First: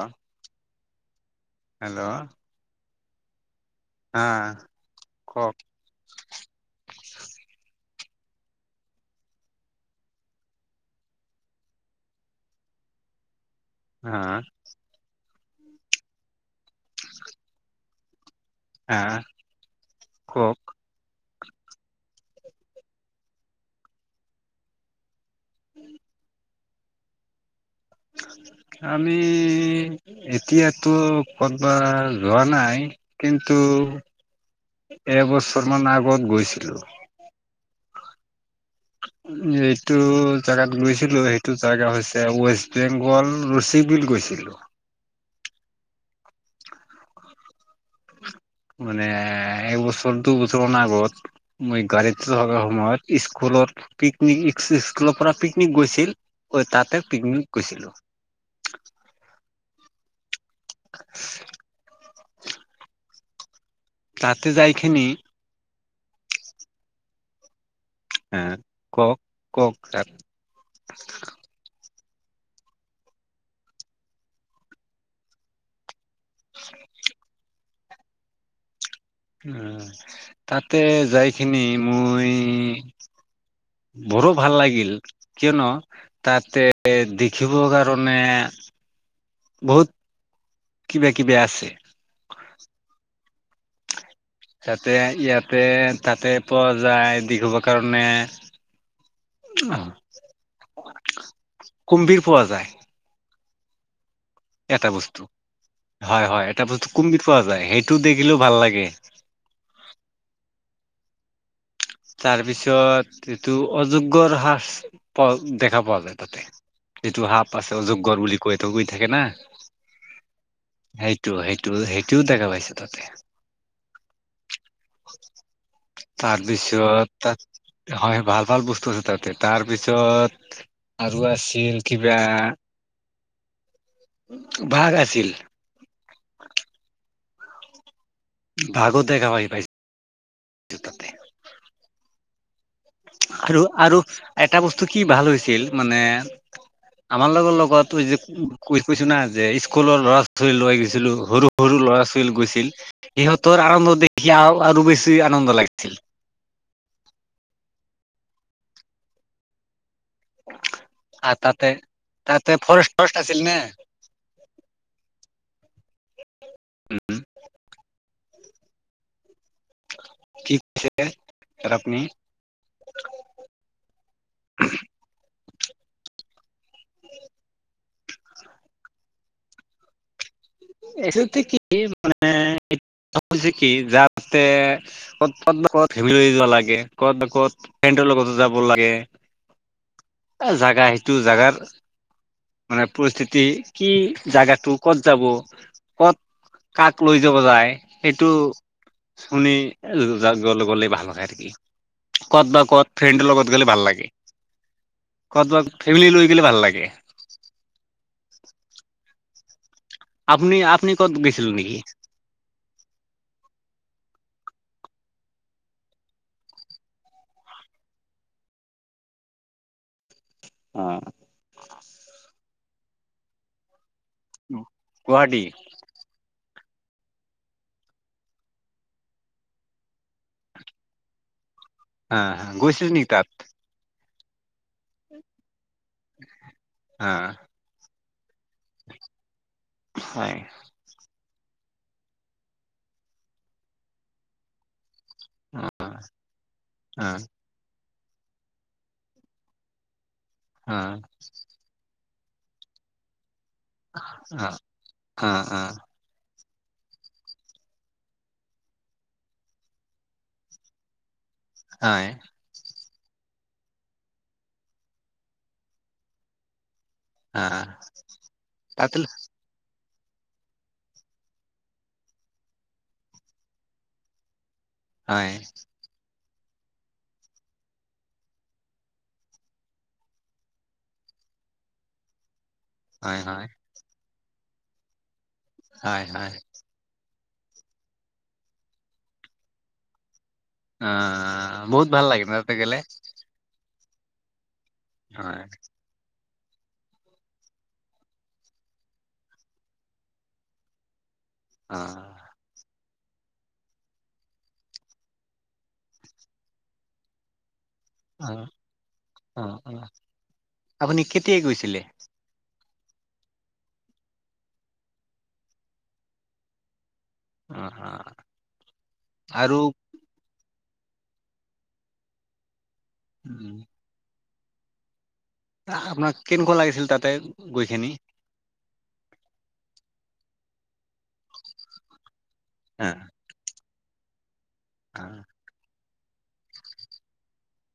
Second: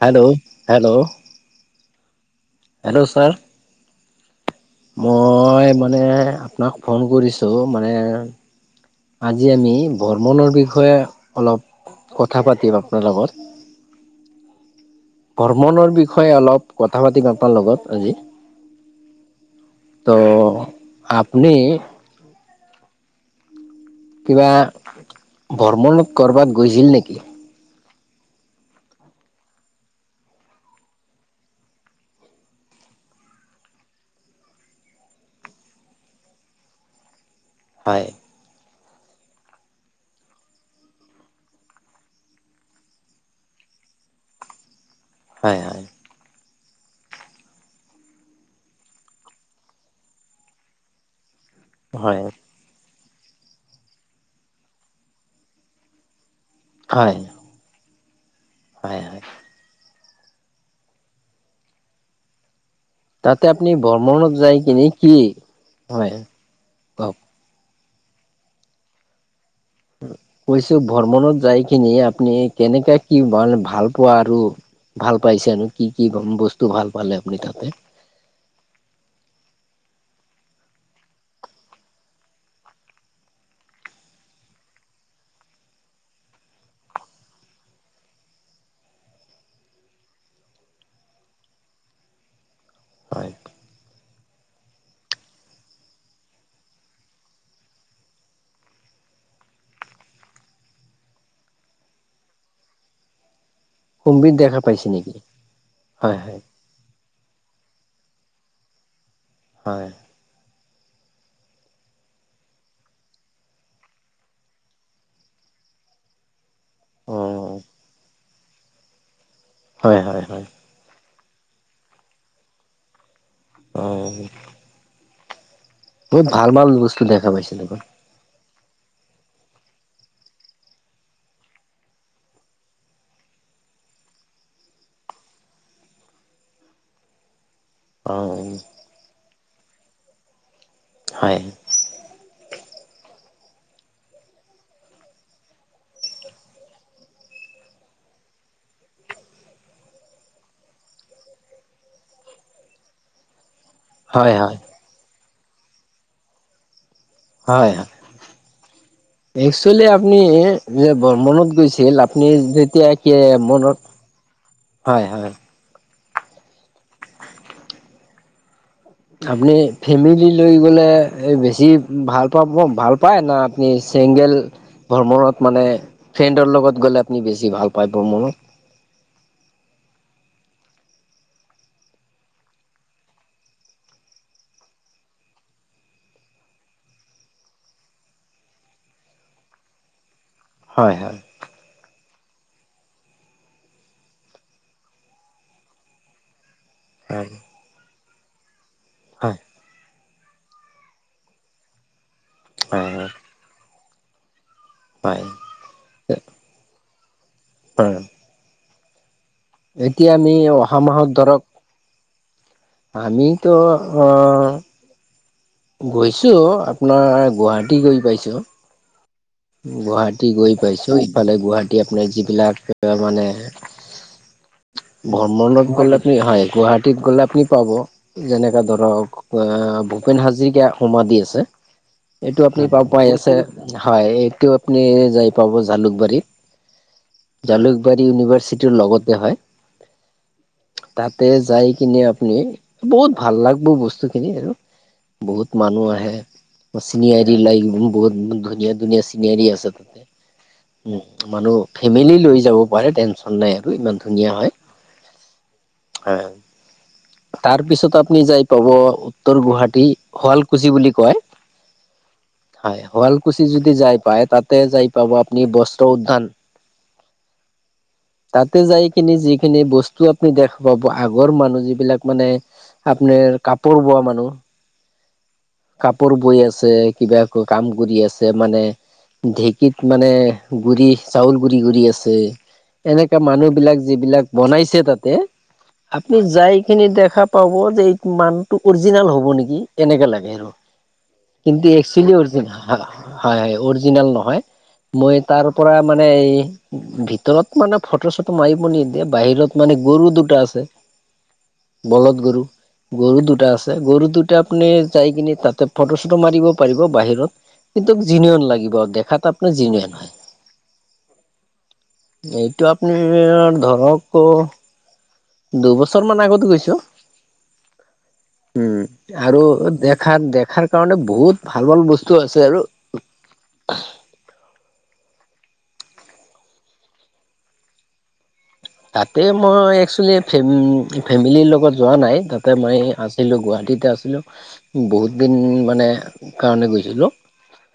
Hello hello hello hello sir হা কওক মই মানে আপোনাক ফোন কৰিছোঁ মানে আজি আমি ভ্ৰমণৰ বিষয়ে অলপ কথা পাতিম আপোনাৰ লগত হা ভ্ৰমণৰ বিষয়ে অলপ কথা পাতিম আপোনাৰ লগত আজি হা ত কওক আপুনি কিবা ভ্ৰমণত কৰবাত গৈছিল নেকি আমি এতিয়াতো ক'বাত যোৱা নাই কি ন্তু এবছৰমান আগত গৈছিলোঁ হয় এইটো জেগাত গৈছিলো সেইটো জেগা হৈছে ৱেষ্ট বেংগল ৰচিক বিল গৈছি লো হয় হয় মানে এ একবছৰ দুইবছৰ মানৰ আগত মই হয় গাড়ীত থকাৰ সময়ত স্কুলত পিকনিক স্কুলৰ পৰা পিকনিক গৈছিল তাতে হয় পিকনিক গৈছিলো। হয় হয় [unintelligible] তাতে আপুনি ভ্ৰমণত তাতে যাই কিনে যাইখিনি কি হয় কক এ কওঁক কৈছো ভ্ৰমণত যাই কিনি আপুনি কেনেকে কি মানে ভাল পোৱা আৰু ভাল পাইছে আৰু কি বস্তু ভাল পালে আপনি তাতে উ তাতে যাইখিনি মই বৰো ভাল লাগিল কিয়নো তাতে দেখিব কাৰণে [inaudible] বহুত কিবা কিবি আছে। হয় তাতে ইয়াতে তাতে পোৱা যায় দেখিব কাৰণে আহ কুম্ভীৰ পোৱা যায়। কুম্ভীৰ দেখা পাইছে এটা নেকি? বস্তু হয় হয় এটা বস্তু কুম্বিত পোৱা যায় সেইটো দেখিলেও ভাল লাগে। হয় তাৰ পিছত এইটো অজগৰ হ্ৰাস প দেখা পোৱা যায় তাতে। অ যিটো সাপ আছে অজগৰ বুলি কৈ ত গৈ থাকে না হয় হয় হয় সটো সেইটো সেইটোও দেখা পাইছে তাতে অঅঁ বস্তু তাৰপিছত দেখা পাইছে দেখোন। তাত হয় ভাল ভাল বস্তু দুল তাতে তাৰপিছত আৰু আছিল কিবা বাঘ আছিল অ বাঘো দেখা পাই‌ পাইছে হয় আৰু আৰু এটা বস্তু কি ভাল হৈছিল মানে আমাৰ লগৰ লগত যে কৈছো না যে স্কুলৰ ল'ৰা ছোৱালী লৈ গৈছিলো সৰু সৰু ল'ৰা ছোৱালী গৈছিল সিহঁতৰ আনন্দ দেখি হয় হয় আৰু বেছি আনন্দ লাগিছিল। হয় একচেলি আ আপুনি যে আৰু ভ্ৰমণত তাতে গৈছিল আপুনি তাতে যেতিয়া ফৰেষ্ট কি ফৰেষ্ট আছিল নে মনত হয় হয় উম আপুনি ফেমিলি লৈ কি গ'লে বেছি আপুনি ভাল পাব ভাল পায় না আপুনি চেংগ গেল ভ্ৰমনত মানে ফ্ৰেণ্ডৰ লগত গলে আপুনি বেছি ভাল পায় ভ্ৰমণত এটোতে কি মানে হৈছে কি যাতে ক'ত ক'ত [unintelligible] লৈ যোৱা নালাগে ক'ত ক'ত ফ্ৰেণ্ডৰ লগতো যাব লাগে। [inaudible] এ জাগা হয় সেইটো হয় জাগাত মানে পৰিস্থিতি কি জাগাটো ক'ত যাব ক'ত কাক লৈ হয় যাব যায় সেইটো হয় শুনি লৈ গ'লে ভাল নে থাকি ক'ত বা ক'ত হয় ফ্ৰেণ্ডৰ লগত গ'লে ভাল লাগে হয় কৰবাত ফেমিলি হয় লৈ গলে ভাল লাগে। হয় এতিয়া আমি আপুনি অহা আপুনি মাহত ক'ত ধৰক গৈছিলে নেকি আমিতো গৈছোঁ আপোনাৰ গুৱাহাটী গৈ পাইছোঁ। গুৱাহাটী গৈ অ পাইছো ইফালে গুৱাহাটী আপোনাৰ যিবিলাক মানে গুৱাহাটী ভ্ৰমণ গলে আপুনি হয় গুৱাহাটীত গ'লে আপুনি পাব যেনেকৈ ধৰক ভূপেন হাজৰিক সোমা দি আছে হা এইটো হা আপুনি প গৈছিল নেকি পাই তাত আছে হয় এই তো আপুনি যাই পাব জালুকবাৰী, হা জালুকবাৰী ইউনিভাৰচিটিৰ লগতে হয় হয় ত তাতে যাই কিনে আপুনি বহুত ভাল লাগিব বস্তুখিনি আৰু বহুত অ মানুহ আহে অ চিনিয়াৰী অ লাইক বহুত ধুনীয়া ধুনীয়া চিনিয়াৰী আছে তাতে উ মানুহ ফেমিলি লৈ যাব পাৰে টেনচন চ নাই আৰু ইমান ধুনীয়া অ অ অ হয় তাৰ পিছত আপুনি যাই পাব উত্তৰ গুৱাহাটী শুৱালকুছি বুলি কয় হয় হয় শুৱালকুছি যদি যায় পাই তাতে যাই পাব আপুনি বস্ত্ৰ উ্যান আহ তাতে যাই কিনি যিখিনি বস্তু টো আপুনি দেখা পাব আগৰ মানুহ যিবিলাক মানে আপোনাৰ কাপোৰ বোৱা মানুহ হয় কাপোৰ বৈ আছে কিবা কাম কৰি আছে মানে ঢেঁকীত মানে গুৰি চাউল গুৰি গুৰি আছে এনেকা হয় হয় মানুহ বিলাক যিবিলাক বনাইছে তাতে হয় আপুনি হয় যাই খিনি দেখা পাব যে এই মানুহটো অৰজিনেল হ'ব নেকি এনেকৈ লাগে আহ কিন্তু বহুত একচ ভাল লাগে ন হয় তাতে গ'লে হয় অৰজিনেল নহয় মই হয় তাৰ পৰা মানে এই ভিতৰত মানে ফটো চটো মাৰিব নিদিয়ে বাহিৰত মানে গৰু দুটা আছে অ বলত গৰু গৰু দুটা আছে গৰু দুটা আপুনি যাই কিনি তাতে ফটো চটো মাৰিব পাৰিব বাহিৰত কিন্তু অ জিনিয়ন লাগিব দেখাত অ আপোনাৰ অ জিনিয়ন হয় আপুনি কেতিয়া গৈছিলে এইটো আপুনি ধৰক দুবছৰমানান আগত গৈছো অ অ উম আৰু দেখাৰ দেখাৰ স কাৰণে বহুত ভাল ভাল বস্তু আছে আৰু উম আপোনাক কেনেকুৱা লাগিছিল তাতে গৈকিনি তাতে মই একচেলি ফেমিলিৰ লগত যোৱা নাই ত তাতে মাৰি অ আছিলোঁ গুৱাহাটীতে আছিলোঁ অ বহুত দিন মানে কাৰণে গৈছিলোঁ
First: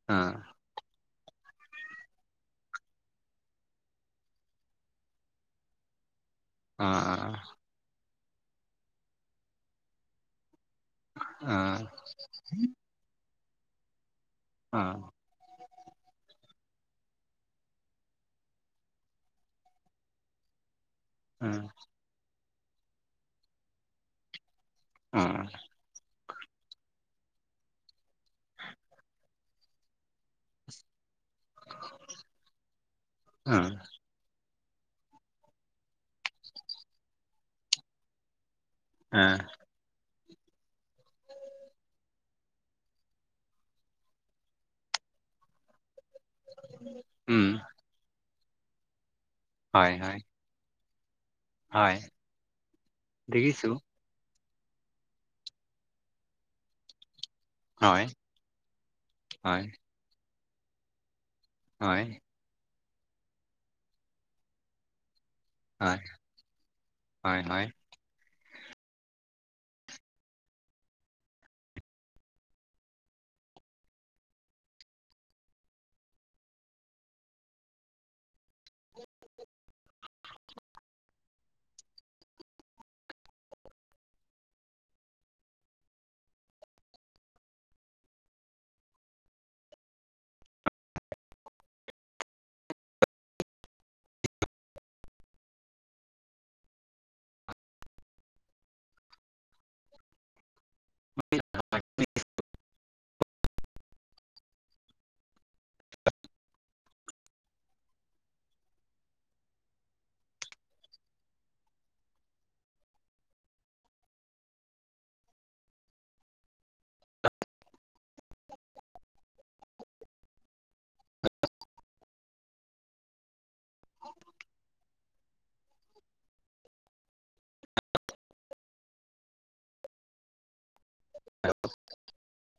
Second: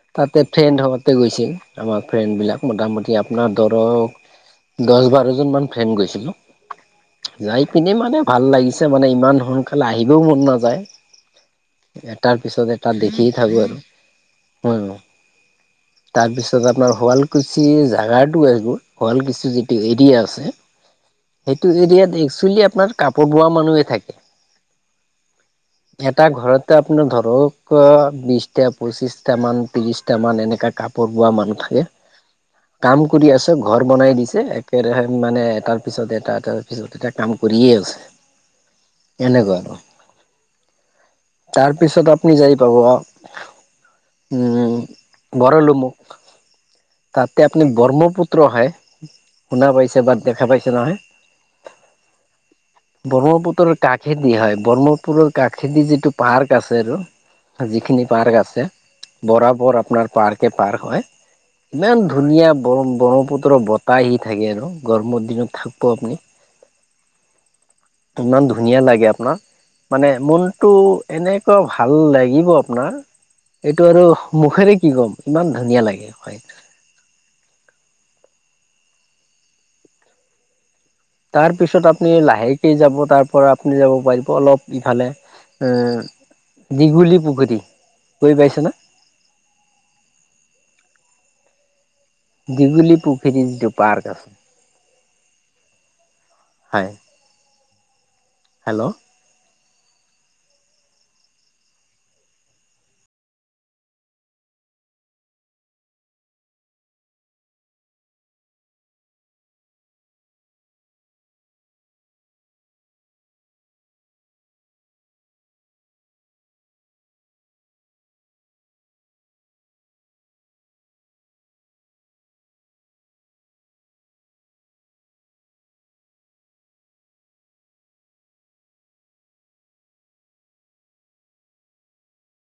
অ তাতে ফ্ৰেণ্ড হত গৈছিল আমাৰ ফ্ৰেণ্ড বিলাক মোটামুটি আপোনাৰ ধৰক দহ বাৰজন মান ফ্ৰেণ্ড গৈছিলোঁ অ অ যাই পিনিনে মানে ভাল লাগিছে মানে ইমান সোনকালে আহিবও মন নাযায় অ এটাৰ পিছত এটা দেখিয় থাকো আৰু অ নো তাৰপিছত আপোনাৰ শুৱালকুছিৰ জাগাতটো এইবোৰ শুৱালকুছিৰ যিটো এৰিয়া আছে অ সেইটো এৰিয়াত একচুৱেলি আপোনাৰ কাপোৰ বোৱা মানুহে থাকে অ এটা ঘৰতে আপোনাৰ ধৰক বিশছটা পঁচিছটামান ত্ৰিছটামান এনেকুৱা কাপোৰ বোৱা মানুহ থাকে কাম কৰি আছ ঘৰ অ বনাই দিছে একেৰাহে মানে তাৰপিছত এটা এটা তাৰপিছত এটা কাম কৰিয়ে আছে এনেকুৱা আৰু তাৰপিছত আপুনি যাই পাব উ ভৰলুমুখ তাতে উম আপুনি ব্ৰহ্মপুত্ৰ হয় শুনা হয় পাইছে বা হয় শুনা পাইছে নহয় হয় ব্ৰক্ষ্মপুত্ৰ দেখিছো কাষেদি হয় ব্ৰহ্মপুৰৰ কাষেদি যিটো পাৰ্ক আছে আৰু যিখিনি হয় পাৰ্ক আছে হয় বৰাবৰ আপোনাৰ পাৰ্ক পাৰ্ক হয় ইমান হয় ধুনীয়া ব ব্ৰহ্মপুত্ৰৰ বতাহ আহি থাকে আৰু গৰমৰ দিনত থাকিব হয়। আপুনি। হয় হয়। ইমান ধুনীয়া লাগে আপোনাক। মানে মনটো এনেকুৱা ভাল লাগিব আপোনাৰ! এইটো আৰু মুখেৰে কি ক'ম! ইমান ধুনীয়া লাগে হয়। [inaudible] তাৰপিছত আপুনি লাহেকে যাব তাৰ পৰা। আপুনি যাব পাৰিব অলপ ইফালে। দীঘলীপুখুৰী, গৈ পাইছে না? [inaudible] দীঘলীপুখুৰীৰ যিটো পাৰ্ক আছে, হয়। হেল্ল'। [unintelligible] [inaudible] [unintelligible]